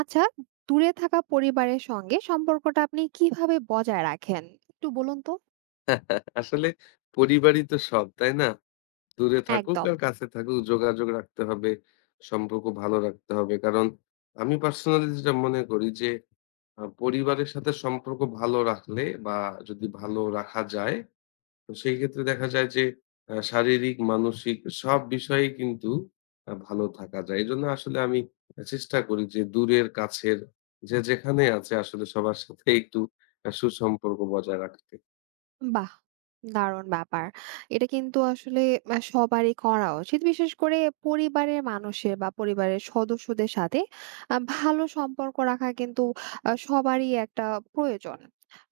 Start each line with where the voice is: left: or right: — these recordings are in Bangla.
right: আচ্ছা, দূরে থাকা পরিবারের সঙ্গে সম্পর্কটা আপনি কিভাবে বজায় রাখেন? একটু বলুন তো?
left: আসলে পরিবারই তো সব, তাই না? দূরে থাকুক
right: একদম।
left: আর কাছে থাকুক যোগাযোগ রাখতে হবে, সম্পর্ক ভালো রাখতে হবে। কারণ আমি পার্সোনালি যেটা মনে করি যে পরিবারের সাথে সম্পর্ক ভালো রাখলে বা যদি ভালো রাখা যায়, তো সেই ক্ষেত্রে দেখা যায় যে শারীরিক, মানসিক সব বিষয়েই কিন্তু ভালো থাকা যায়। এজন্য আসলে আমি চেষ্টা করি যে দূরের কাছের যে যেখানে আছে আসলে সবার সাথে একটু সুসম্পর্ক বজায় রাখতে।
right: বাহ! দারুণ ব্যাপার। এটা কিন্তু আসলে সবারই করা উচিত। বিশেষ করে পরিবারের মানুষের বা পরিবারের সদস্যদের সাথে ভালো সম্পর্ক রাখা কিন্তু সবারই একটা প্রয়োজন।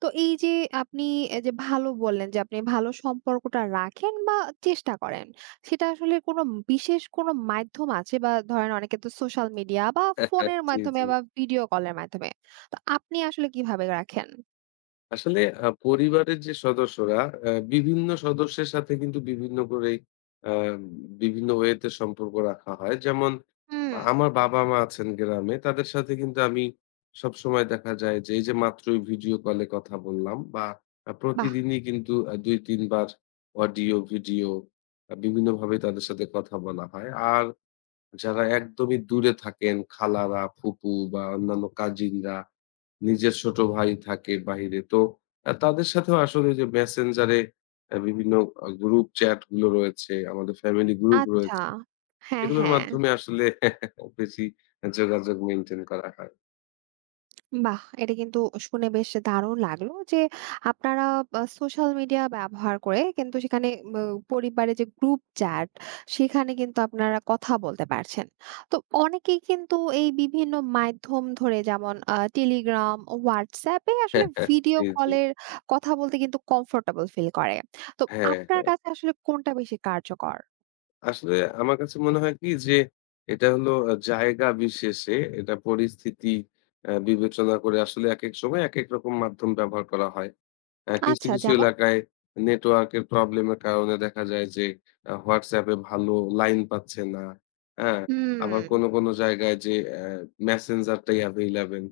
right: তো এই যে আপনি এই যে ভালো বললেন যে আপনি ভালো সম্পর্কটা রাখেন বা চেষ্টা করেন। সেটা আসলে কোনো বিশেষ কোনো মাধ্যম আছে বা ধরেন অনেকে তো সোশ্যাল মিডিয়া বা ফোনের
left: জি,
right: মাধ্যমে
left: জি।
right: বা ভিডিও কলের মাধ্যমে। তো আপনি আসলে কিভাবে রাখেন?
left: আসলে পরিবারের যে সদস্যরা বিভিন্ন সদস্যের সাথে কিন্তু বিভিন্ন করেই আ বিভিন্ন ওয়েতে সম্পর্ক রাখা হয়। যেমন
right: হুম।
left: আমার বাবা-মা আছেন গ্রামে, তাদের সাথে কিন্তু আমি সবসময় দেখা যায় যে এই যে মাত্রই ভিডিও কলে কথা বললাম বা
right: বাহ!
left: প্রতিদিনই কিন্তু ২-৩ বার অডিও, ভিডিও বিভিন্নভাবে তাদের সাথে কথা বলা হয়। আর যারা একদমই দূরে থাকেন খালারা, ফুপু বা অন্যান্য কাজিনরা, নিজের ছোট ভাই থাকে বাহিরে। তো তাদের সাথেও আসলে যে মেসেঞ্জারে বিভিন্ন গ্রুপ চ্যাট গুলো রয়েছে, আমাদের ফ্যামিলি গ্রুপ
right: আচ্ছা।
left: রয়েছে।
right: হ্যাঁ,
left: এগুলোর
right: হ্যাঁ।
left: মাধ্যমে আসলে বেশি যোগাযোগ মেইনটেইন করা হয়।
right: বাহ! এটা কিন্তু শুনে বেশ দারুণ লাগলো যে আপনারা সোশ্যাল মিডিয়া ব্যবহার করে কিন্তু সেখানে ব পরিবারে যে গ্রুপ চ্যাট সেখানে কিন্তু আপনারা কথা বলতে পারছেন। তো অনেকেই কিন্তু এই বিভিন্ন মাধ্যম ধরে যেমন Telegram, WhatsApp এ আসলে ভিডিও
left: জি, জি।
right: কলের কথা বলতে কিন্তু কমফোর্টেবল ফিল করে। তো
left: হ্যাঁ,
right: আপনার
left: হ্যাঁ।
right: কাছে আসলে কোনটা বেশি কার্যকর?
left: আসলে আমার কাছে মনে হয় কি যে এটা হলো জায়গা বিশেষে এটা পরিস্থিতি বিবেচনা করে আসলে একেক সময় একেক রকম মাধ্যম ব্যবহার করা হয়। কিছু,
right: আচ্ছা
left: কিছু
right: যেমন?
left: এলাকায় নেটওয়ার্কের প্রবলেমের কারণে দেখা যায় যে WhatsApp এ ভালো লাইন পাচ্ছে না। হ্যাঁ?
right: হুম,
left: আবার কোনো, কোনো জায়গায় যে Messenger টাই available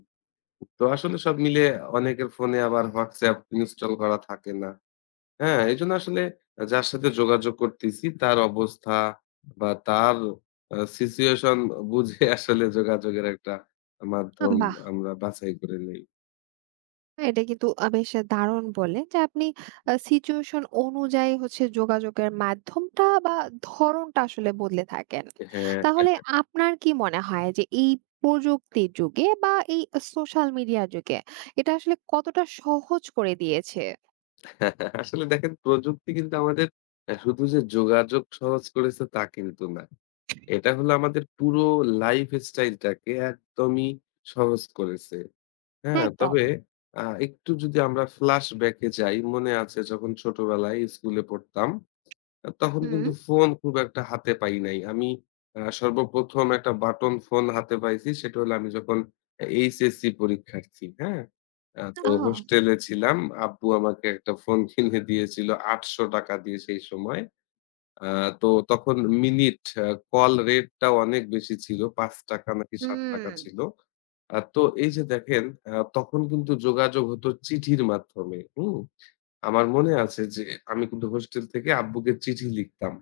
left: তো আসলে সব মিলে অনেকের ফোনে আবার WhatsApp ইনস্টল করা থাকে না। হ্যাঁ? এজন্য আসলে যার সাথে যোগাযোগ করতেছি তার অবস্থা বা তার সিচুয়েশন বুঝে আসলে যোগাযোগের একটা মাধ্যম
right: বাহ!
left: আমরা বাছাই করে নেই।
right: এটা কিন্তু বেশ দারুণ বললেন যে আপনি সিচুয়েশন অনুযায়ী হচ্ছে যোগাযোগের মাধ্যমটা বা ধরণটা আসলে বদলে থাকেন।
left: হ্যাঁ।
right: তাহলে আপনার কি মনে হয় যে এই প্রযুক্তির যুগে বা এই সোশ্যাল মিডিয়া যুগে এটা আসলে কতটা সহজ করে দিয়েছে?
left: আসলে দেখেন প্রযুক্তি কিন্তু আমাদের শুধু যে যোগাযোগ সহজ করেছে তা কিন্তু না। এটা হলো আমাদের পুরো লাইফ স্টাইলটাকে একদমই সহজ করেছে। হ্যাঁ?
right: একদম।
left: তবে আ একটু যদি আমরা ফ্ল্যাশব্যাক এ যাই, মনে আছে যখন ছোটবেলায় স্কুলে পড়তাম তখন
right: হুম।
left: কিন্তু ফোন খুব একটা হাতে পাই নাই। আমি সর্বপ্রথম একটা বাটন ফোন হাতে পাইছি। সেটা হলো আমি যখন এইচএসসি পরীক্ষার্থী, হ্যাঁ? তো
right: আ
left: হোস্টেলে ছিলাম। আব্বু আমাকে একটা ফোন কিনে দিয়েছিল ৳৮০০ দিয়ে সেই সময়। আ তো তখন মিনিট আ কল রেটটাও অনেক বেশি ছিল। ৳৫ নাকি ৳৭
right: হুম।
left: ছিল। তো এই যে দেখেন তখন কিন্তু যোগাযোগ হতো চিঠির মাধ্যমে, হুম? আমার মনে আছে যে আমি কিন্তু হোস্টেল থেকে আব্বুকে চিঠি লিখতাম।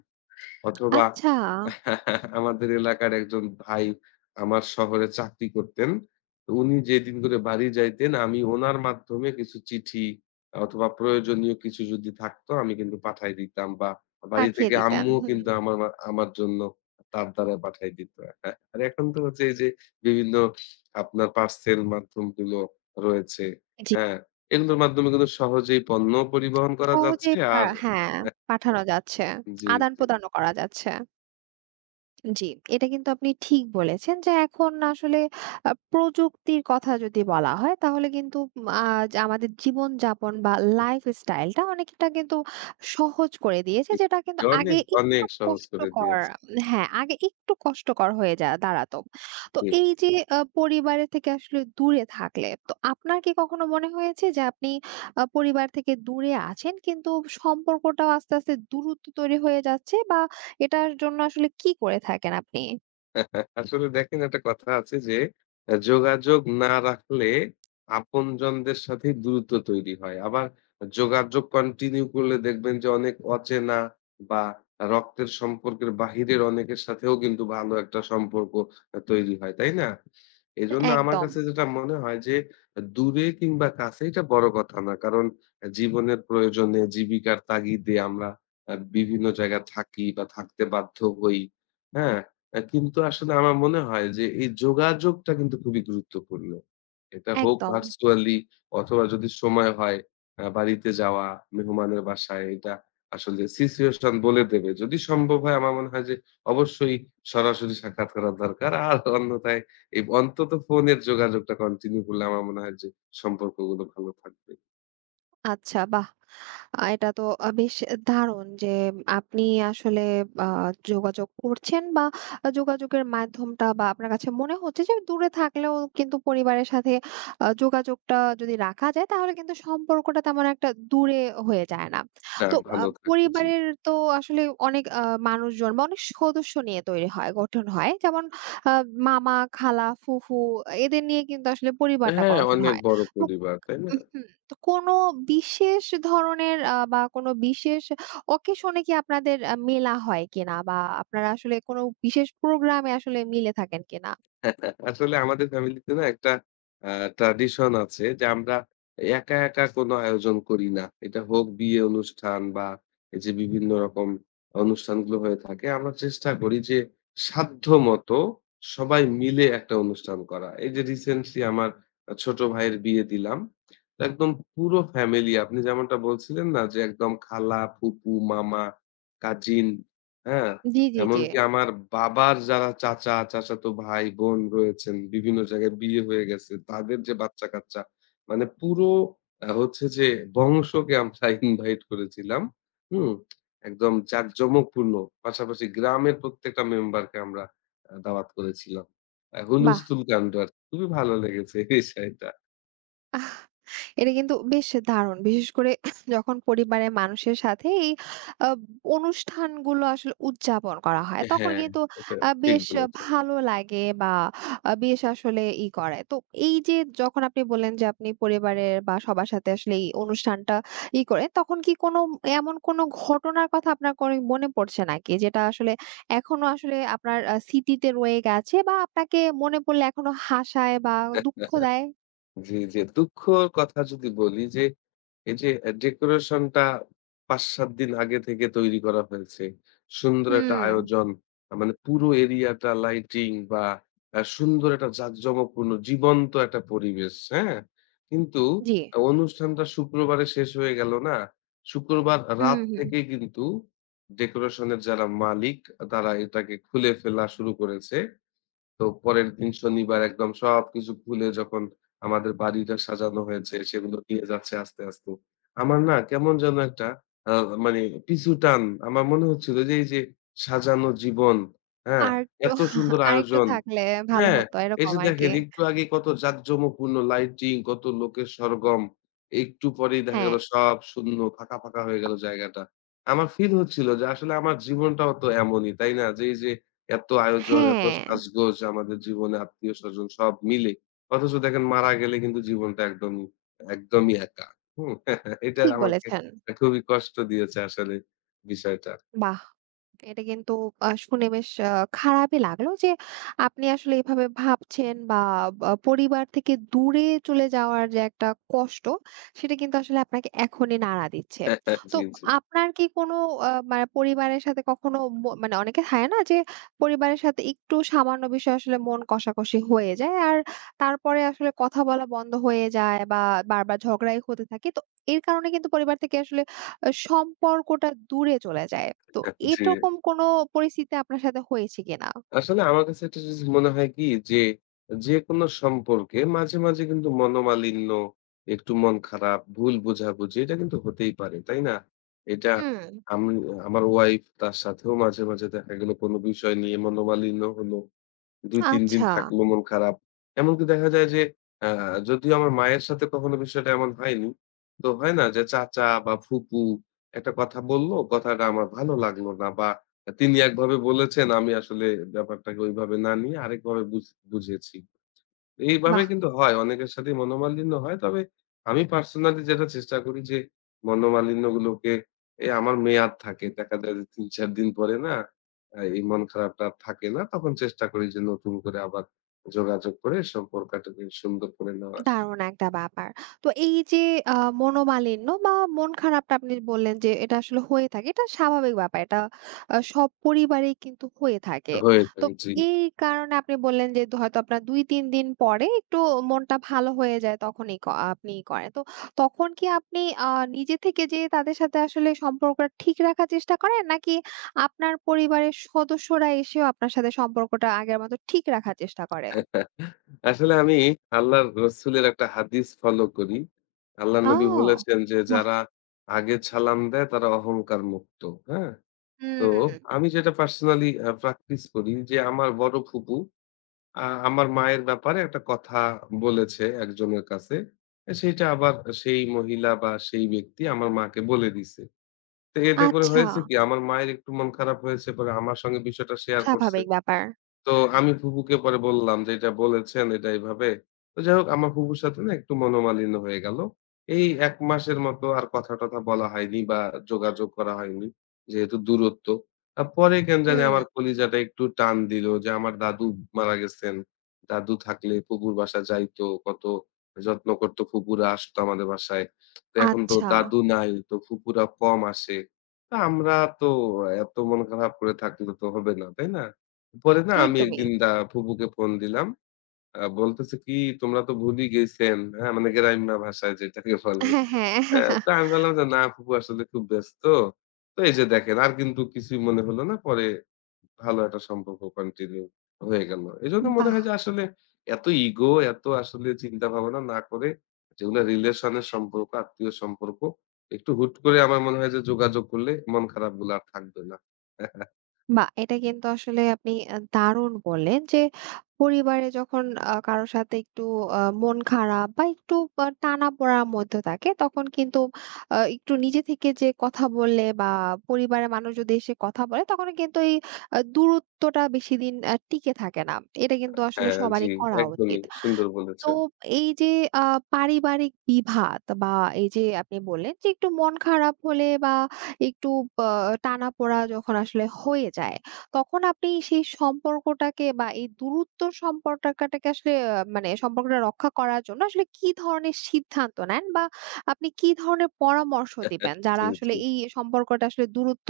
left: অথবা
right: আচ্ছা,
left: আমাদের এলাকার একজন ভাই আমার শহরে চাকরি করতেন। তো উনি যেদিন করে বাড়ি যাইতেন আমি ওনার মাধ্যমে কিছু চিঠি অথবা প্রয়োজনীয় কিছু যদি থাকতো আমি কিন্তু পাঠায় দিতাম বা বাড়ি
right: পাঠিয়ে
left: থেকে
right: দিতেন।
left: আম্মুও
right: হুম।
left: কিন্তু আমার মা আমার জন্য তার দ্বারা পাঠায় দিত। হ্যাঁ, আর এখন তো হচ্ছে এই যে বিভিন্ন আপনার পার্সেল মাধ্যমগুলো রয়েছে।
right: জি।
left: হ্যাঁ, এগুলোর মাধ্যমে কিন্তু সহজেই পণ্য পরিবহন করা যাচ্ছে
right: সহজেই পা
left: আর
right: হ্যাঁ,
left: হ্যাঁ,
right: পাঠানো যাচ্ছে।
left: জি।
right: আদান-প্রদানও করা যাচ্ছে। জি, এটা কিন্তু আপনি ঠিক বলেছেন যে এখন আসলে প্রযুক্তির কথা যদি বলা হয় তাহলে কিন্তু আজ আমাদের জীবনযাপন বা লাইফস্টাইলটা অনেকটা কিন্তু সহজ করে দিয়েছে যেটা
left: জি,
right: কিন্তু আগে
left: অনেক, অনেক
right: একটু
left: সহজ করে
right: কষ্টকর
left: দিয়েছে।
right: হ্যাঁ, আগে একটু কষ্টকর হয়ে যা দাঁড়াতো। তো
left: জি।
right: এই যে পরিবারের থেকে আসলে দূরে থাকলে তো আপনার কি কখনো মনে হয়েছে যে আপনি পরিবার থেকে দূরে আছেন কিন্তু সম্পর্কটাও আস্তে, আস্তে দূরত্ব তৈরি হয়ে যাচ্ছে বা এটার জন্য আসলে কি করে থাকেন আপনি?
left: আসলে দেখেন একটা কথা আছে যে যোগাযোগ না রাখলে আপনজনদের সাথে দূরত্ব তৈরি হয়। আবার যোগাযোগ কন্টিনিউ করলে দেখবেন যে অনেক অচেনা বা রক্তের সম্পর্কের বাহিরের অনেকের সাথেও কিন্তু ভালো একটা সম্পর্ক তৈরি হয়, তাই না? এজন্য আমার
right: একদম,
left: কাছে যেটা মনে হয় যে দূরে কিংবা কাছে এটা বড় কথা না। কারণ জীবনের প্রয়োজনে জীবিকার তাগিদে আমরা বিভিন্ন জায়গায় থাকি বা থাকতে বাধ্য হই। হ্যাঁ? কিন্তু আসলে আমার মনে হয় যে এই যোগাযোগটা কিন্তু খুবই গুরুত্বপূর্ণ। এটা হোক
right: একদম।
left: ভার্চুয়ালি অথবা যদি সময় হয় বাড়িতে যাওয়া, মেহমানের বাসায় এটা আসলে সিচুয়েশন বলে দেবে। যদি সম্ভব হয় আমার মনে হয় যে অবশ্যই সরাসরি সাক্ষাৎ করা দরকার। আর অন্যথায় এই অন্তত ফোনের যোগাযোগটা কন্টিনিউ করলে আমার মনে হয় যে সম্পর্কগুলো ভালো থাকবে।
right: আচ্ছা বাহ! এটা তো বেশ দারুণ যে আপনি আসলে আ যোগাযোগ করছেন বা যোগাযোগের মাধ্যমটা বা আপনার কাছে মনে হচ্ছে যে দূরে থাকলেও কিন্তু পরিবারের সাথে যোগাযোগটা যদি রাখা যায় তাহলে কিন্তু সম্পর্কটা তেমন একটা দূরে হয়ে যায় না।
left: না
right: তো
left: ভালো থাকবে জি।
right: পরিবারের তো আসলে অনেক মানুষজন বা অনেক সদস্য নিয়ে তৈরি হয়, গঠন হয়। যেমন আ মামা, খালা, ফুফু এদের নিয়ে কিন্তু আসলে পরিবারটা
left: হ্যাঁ,
right: গঠন
left: অনেক
right: হয়।
left: বড়
right: তো
left: পরিবার, তাই না?
right: উহুম, তো কোনো বিশেষ ধরনের বা কোনো বিশেষ অকেশনে কি আপনাদের মেলা হয় কিনা? বা আপনারা আসলে কোনো বিশেষ প্রোগ্রামে আসলে মিলে থাকেন কিনা?
left: আসলে আমাদের ফ্যামিলিতে না একটা আ ট্র্যাডিশন আছে যে আমরা একা, একা কোনো আয়োজন করি না। এটা হোক বিয়ে অনুষ্ঠান বা এই যে বিভিন্ন রকম অনুষ্ঠানগুলো হয়ে থাকে। আমরা চেষ্টা করি যে সাধ্যমত সবাই মিলে একটা অনুষ্ঠান করা। এই যে রিসেন্টলি আমার ছোট ভাইয়ের বিয়ে দিলাম। তো একদম পুরো ফ্যামিলি আপনি যেমনটা বলছিলেন না যে একদম খালা, ফুপু, মামা, কাজিন, হ্যাঁ?
right: জি, জি, জি।
left: এমনকি আমার বাবার যারা চাচা, চাচাতো ভাই, বোন রয়েছেন, বিভিন্ন জায়গায় বিয়ে হয়ে গেছে। তাদের যে বাচ্চা-কাচ্চা মানে পুরো হচ্ছে যে বংশকে আমরা ইনভাইট করেছিলাম। হুম? একদম জাঁকজমকপূর্ণ। পাশাপাশি গ্রামের প্রত্যেকটা মেম্বারকে আমরা দাওয়াত করেছিলাম।
right: বাহ!
left: হুলস্থুল কাণ্ড আরকি। খুবই ভালো লেগেছে এই বিষয়টা।
right: এটা কিন্তু বেশ দারুণ। বিশেষ করে যখন পরিবারের মানুষের সাথে এই আ অনুষ্ঠানগুলো আসলে উদযাপন করা হয়,
left: হ্যাঁ,
right: তখন
left: হ্যাঁ,
right: কিন্তু
left: এটা ঠিক
right: বেশ
left: বলেছেন।
right: ভালো লাগে বা বেশ আসলে ই করে। তো এই যে যখন আপনি বললেন যে আপনি পরিবারের বা সবার সাথে আসলে এই অনুষ্ঠানটা ই করে, তখন কি কোনো এমন কোনো ঘটনার কথা আপনার করে মনে পড়ছে নাকি? যেটা আসলে এখনো আসলে আপনার স্মৃতিতে রয়ে গেছে বা আপনাকে মনে পড়লে এখনো হাসায় বা দুঃখ দেয়?
left: জি, জি। দুঃখর কথা যদি বলি যে, এই যে ডেকোরেশনটা ৫-৭ দিন আগে থেকে তৈরি করা হয়েছে। সুন্দর একটা
right: হুম,
left: আয়োজন। মানে পুরো এরিয়াটা লাইটিং বা সুন্দর একটা জাঁকজমকপূর্ণ জীবন্ত একটা পরিবেশ, হ্যাঁ? কিন্তু
right: জি।
left: অনুষ্ঠানটা শুক্রবারে শেষ হয়ে গেল না? শুক্রবার
right: হুম,
left: রাত
right: হুম।
left: থেকেই কিন্তু ডেকোরেশনের যারা মালিক, তারা এটাকে খুলে ফেলা শুরু করেছে। তো পরের দিন শনিবার একদম সবকিছু খুলে যখন আমাদের বাড়িটা সাজানো হয়েছে, সেগুলো নিয়ে যাচ্ছে আস্তে, আস্তে। আমার না কেমন যেন একটা আ মানে পিছু টান। আমার মনে হচ্ছিল যে এই যে সাজানো জীবন, হ্যাঁ?
right: আরেকটু
left: এত সুন্দর
right: আরেকটু
left: আয়োজন।
right: থাকলে ভালো
left: হ্যাঁ,
right: হতো
left: এই
right: এরকম
left: যে
right: আরকি।
left: দেখেন একটু আগে কত জাঁকজমকপূর্ণ লাইটিং, কত লোকের সরগম। একটু পরেই দেখা
right: হ্যাঁ,
left: গেল সব শূন্য, ফাঁকা, ফাঁকা হয়ে গেল জায়গাটা। আমার ফিল হচ্ছিল যে আসলে আমার জীবনটাও তো এমনই, তাই না? যে এই যে এত আয়োজন, এত
right: হ্যাঁ,
left: সাজগোজ আমাদের জীবনে আত্মীয়স্বজন সব মিলে। অথচ দেখেন মারা গেলে কিন্তু জীবনটা একদমই একদমই একা। হুম? এটা
right: ঠিক
left: আমাকে
right: বলেছেন।
left: খুবই কষ্ট দিয়েছে আসলে বিষয়টা।
right: বাহ! এটা কিন্তু শুনে বেশ খারাপই লাগলো যে আপনি আসলে এভাবে ভাবছেন বা বা পরিবার থেকে দূরে চলে যাওয়ার যে একটা কষ্ট, সেটা কিন্তু আসলে আপনাকে এখনই নাড়া দিচ্ছে। তো
left: জি, জি।
right: আপনার কি কোনো মানে পরিবারের সাথে কখনো মানে অনেকে থাকে না যে পরিবারের সাথে একটু সামান্য বিষয়ে আসলে মন কষাকষি হয়ে যায় আর তারপরে আসলে কথা বলা বন্ধ হয়ে যায় বা বারবার ঝগড়াই হতে থাকে। তো এর কারণে কিন্তু পরিবার থেকে আসলে সম্পর্কটা দূরে চলে যায়। তো
left: জি।
right: এরকম কোনো পরিস্থিতি আপনার সাথে হয়েছে কিনা?
left: আসলে আমার কাছে একটা জিনিস মনে হয় কি যে, যেকোনো সম্পর্কে মাঝে, মাঝে কিন্তু মনোমালিন্য, একটু মন খারাপ, ভুল বোঝাবুঝি এটা কিন্তু হতেই পারে। তাই না? এটা
right: হুম।
left: আমি আমার ওয়াইফ তার সাথেও মাঝে, মাঝে দেখা গেল কোনো বিষয় নিয়ে মনোমালিন্য হলো। ২-৩ দিন
right: আচ্ছা,
left: থাকলো মন খারাপ। এমনকি দেখা যায় যে আ যদিও আমার মায়ের সাথে কখনো বিষয়টা এমন হয়নি। তো হয় না যে চাচা বা ফুপু একটা কথা বলল, কথাটা আমার ভালো লাগলো না বা তিনি একভাবে বলেছেন আমি আসলে ব্যাপারটাকে ওইভাবে না নিয়ে আরেকভাবে বুঝেছি। এইভাবে
right: বাহ!
left: কিন্তু হয়। অনেকের সাথেই মনোমালিন্য হয়। তবে আমি পার্সোনালি যেটা চেষ্টা করি যে মনোমালিন্যগুলোকে আমার মেয়াদ থাকে। দেখা যায় যে ৩-৪ দিন পরে না এই মন খারাপটা আর থাকে না। তখন চেষ্টা করি যে নতুন করে আবার যোগাযোগ করে সম্পর্কটাকে সুন্দর করে নেওয়া
right: দারুণ একটা ব্যাপার। তো এই যে আ মনোমালিন্য বা মন খারাপটা আপনি বললেন যে এটা আসলে হয়ে থাকে। এটা স্বাভাবিক ব্যাপার। এটা সব পরিবারেই কিন্তু হয়ে থাকে।
left: হয়ে
right: তো
left: যায়। জি।
right: এই কারণে আপনি বললেন যে দ হয়তো আপনার ২-৩ দিন পরে একটু মনটা ভালো হয়ে যায় তখনই ক আপনি করেন। তো তখন কি আপনি আ নিজে থেকে যেয়ে তাদের সাথে আসলে সম্পর্কটা ঠিক রাখার চেষ্টা করেন? নাকি আপনার পরিবারের সদস্যরা এসেও আপনার সাথে সম্পর্কটা আগের মতো ঠিক রাখার চেষ্টা করে?
left: আসলে আমি আল্লাহর রসুলের একটা হাদিস ফলো করি। আল্লাহ নবী
right: ও!
left: বলেছেন যে,
right: বাহ!
left: "যারা আগে সালাম দেয় তারা অহংকার মুক্ত।" হ্যাঁ? তো
right: হুম।
left: আমি যেটা পার্সোনালি প্র্যাকটিস করি যে আমার বড় ফুপু আমার মায়ের ব্যাপারে একটা কথা বলেছে একজনের কাছে। সেইটা আবার সেই মহিলা বা সেই ব্যক্তি আমার মাকে বলে দিছে। তো এতে করে
right: আচ্ছা,
left: হয়েছে কি আমার মায়ের একটু মন খারাপ হয়েছে পরে আমার সঙ্গে বিষয়টা শেয়ার করছে।
right: স্বাভাবিক ব্যাপার।
left: তো আমি ফুপুকে পরে বললাম যে, "এটা বলেছেন, এটা এভাবে।" তো যাই হোক আমার ফুপুর সাথে না একটু মনোমালিন্য হয়ে গেল। এই ১ মাসের মতো আর কথা-টথা বলা হয়নি বা যোগাযোগ করা হয়নি। যেহেতু দূরত্ব। পরে কেন জানি আমার
right: হুম।
left: কলিজাটা একটু টান দিল যে, আমার দাদু মারা গেছেন। দাদু থাকলে ফুপুর বাসায় যাইতো, কত যত্ন করত। ফুপুরা আসতো আমাদের বাসায়। তো এখন তো
right: আচ্ছা,
left: দাদু নাই, তো ফুপুরা কম আসে। তো আমরা তো এত মন খারাপ করে থাকলে তো হবে না, তাই না? পরে না আমি
right: একদমই।
left: একদিন ফুপুকে ফোন দিলাম। বলতেছে কি তোমরা তো ভুলই গেছেন। হ্যাঁ? মানে গ্রাম্য ভাষায় যেটাকে বলে।
right: হ্যাঁ, হ্যাঁ।
left: তো আমি বললাম যে, "না ফুপু আসলে খুব ব্যস্ত।" তো এই যে দেখেন আর কিন্তু কিছুই মনে হলো না। পরে ভালো একটা সম্পর্ক কন্টিনিউ হয়ে গেল। এজন্য মনে
right: বাহ!
left: হয় যে আসলে এত ইগো, এত আসলে চিন্তা ভাবনা না করে যেগুলো রিলেশনের সম্পর্ক, আত্মীয় সম্পর্ক একটু হুট করে আমার মনে হয় যে যোগাযোগ করলে মন খারাপগুলো আর থাকবে না।
right: বাহ! এটা কিন্তু আসলে আপনি দারুণ বললেন যে, পরিবারে যখন কারো সাথে একটু মন খারাপ বা একটু টানাপোড়ার মধ্যে থাকে, তখন কিন্তু একটু নিজে থেকে যে কথা বললে বা পরিবারের মানুষ যদি এসে কথা বলে, তখনও কিন্তু এই দূরত্বটা বেশিদিন টিকে থাকে না। এটা কিন্তু আসলে
left: হ্যাঁ, জি,
right: সবারই করা
left: একদমই
right: উচিত।
left: সুন্দর
right: তো
left: বলেছেন।
right: এই যে আ পারিবারিক বিভাদ বা এই যে আপনি বললেন যে একটু মন খারাপ হলে বা একটু আ টানাপোড়া যখন আসলে হয়ে যায়, তখন আপনি সেই সম্পর্কটাকে বা এই দূরত্ব সম্পর্কটাকে আসলে মানে সম্পর্কটা রক্ষা করার জন্য আসলে কি ধরনের সিদ্ধান্ত নেন? বা আপনি কি ধরনের পরামর্শ দিবেন?
left: জি,
right: যারা আসলে
left: জি।
right: এই সম্পর্কটা আসলে দূরত্ব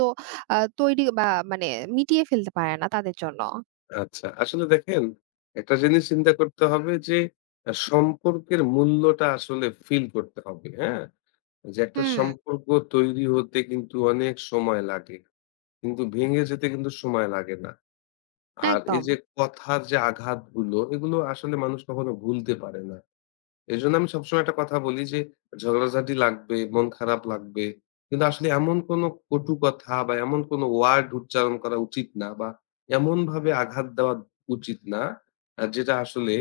right: তৈরি বা মানে মিটিয়ে ফেলতে পারে না তাদের জন্য?
left: আচ্ছা। আসলে দেখেন একটা জিনিস চিন্তা করতে হবে যে সম্পর্কের মূল্যটা আসলে ফিল করতে হবে, হ্যাঁ? যে একটা
right: হুম।
left: সম্পর্ক তৈরি হতে কিন্তু অনেক সময় লাগে। কিন্তু ভেঙে যেতে কিন্তু সময় লাগে না। আর এই
right: একদম,
left: যে কথার যে আঘাতগুলো এগুলো আসলে মানুষ কখনো ভুলতে পারে না। এজন্য আমি সবসময় একটা কথা বলি যে, ঝগড়াঝাটি লাগবে, মন খারাপ লাগবে। কিন্তু আসলে এমন কোনো কটু কথা বা এমন কোনো ওয়ার্ড উচ্চারণ করা উচিত না বা এমনভাবে আঘাত দেওয়া উচিত না, যেটা আসলে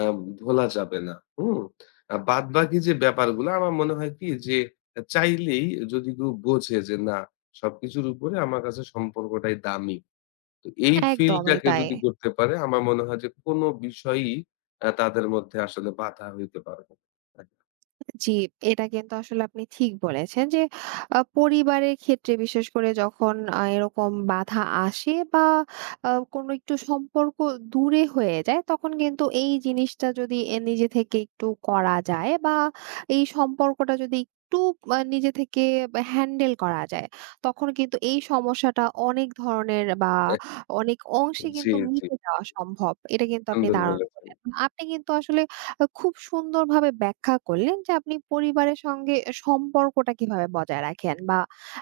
left: আ ভোলা যাবে না। হুম? বাদবাকি যে ব্যাপারগুলো আমার মনে হয় কি যে, চাইলেই যদি কেউ বোঝে যে না সবকিছুর উপরে আমার কাছে সম্পর্কটাই দামি। তো এই ফিলটা
right: একদমই
left: কেউ
right: তাই।
left: যদি করতে পারে আমার মনে হয় যে কোন বিষয়ই তাদের মধ্যে আসলে বাধা হইতে পারবে না।
right: জি, এটা কিন্তু আসলে আপনি ঠিক বলেছেন যে পরিবারের ক্ষেত্রে বিশেষ করে যখন এরকম বাধা আসে বা কোনো একটু সম্পর্ক দূরে হয়ে যায় তখন কিন্তু এই জিনিসটা যদি এ নিজে থেকে একটু করা যায় বা এই সম্পর্কটা যদি একটু নিজে থেকে হ্যান্ডেল করা যায় তখন কিন্তু এই সমস্যাটা অনেক ধরনের বা অনেক অংশে
left: জি,
right: কিন্তু
left: জি।
right: মিটে যাওয়া সম্ভব। এটা কিন্তু আপনি
left: সুন্দর
right: দারুণ
left: বলেছেন।
right: বললেন। আপনি কিন্তু আসলে খুব সুন্দরভাবে ব্যাখ্যা করলেন যে আপনি পরিবারের সঙ্গে সম্পর্কটা কিভাবে বজায় রাখেন বা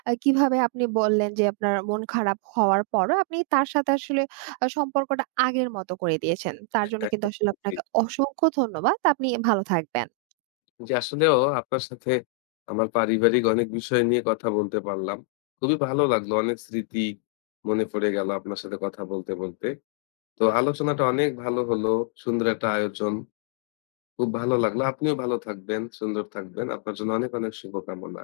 right: কিভাবে আপনি বললেন যে আপনার মন খারাপ হওয়ার পরও আপনি তার সাথে আসলে সম্পর্কটা আগের মতো করে দিয়েছেন। তার জন্য কিন্তু আসলে
left: জি।
right: আপনাকে অসংখ্য ধন্যবাদ। আপনি ভালো থাকবেন।
left: জি, আসলেও আপনার সাথে আমার পারিবারিক অনেক বিষয় নিয়ে কথা বলতে পারলাম। খুবই ভালো লাগলো। অনেক স্মৃতি মনে পড়ে গেল আপনার সাথে কথা বলতে, বলতে। তো আলোচনাটা অনেক ভালো হলো। সুন্দর একটা আয়োজন। খুব ভালো লাগলো। আপনিও ভালো থাকবেন, সুন্দর থাকবেন। আপনার জন্য অনেক, অনেক শুভকামনা।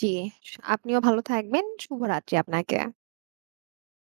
right: জি, স আপনিও ভালো থাকবেন। শুভরাত্রি আপনাকে।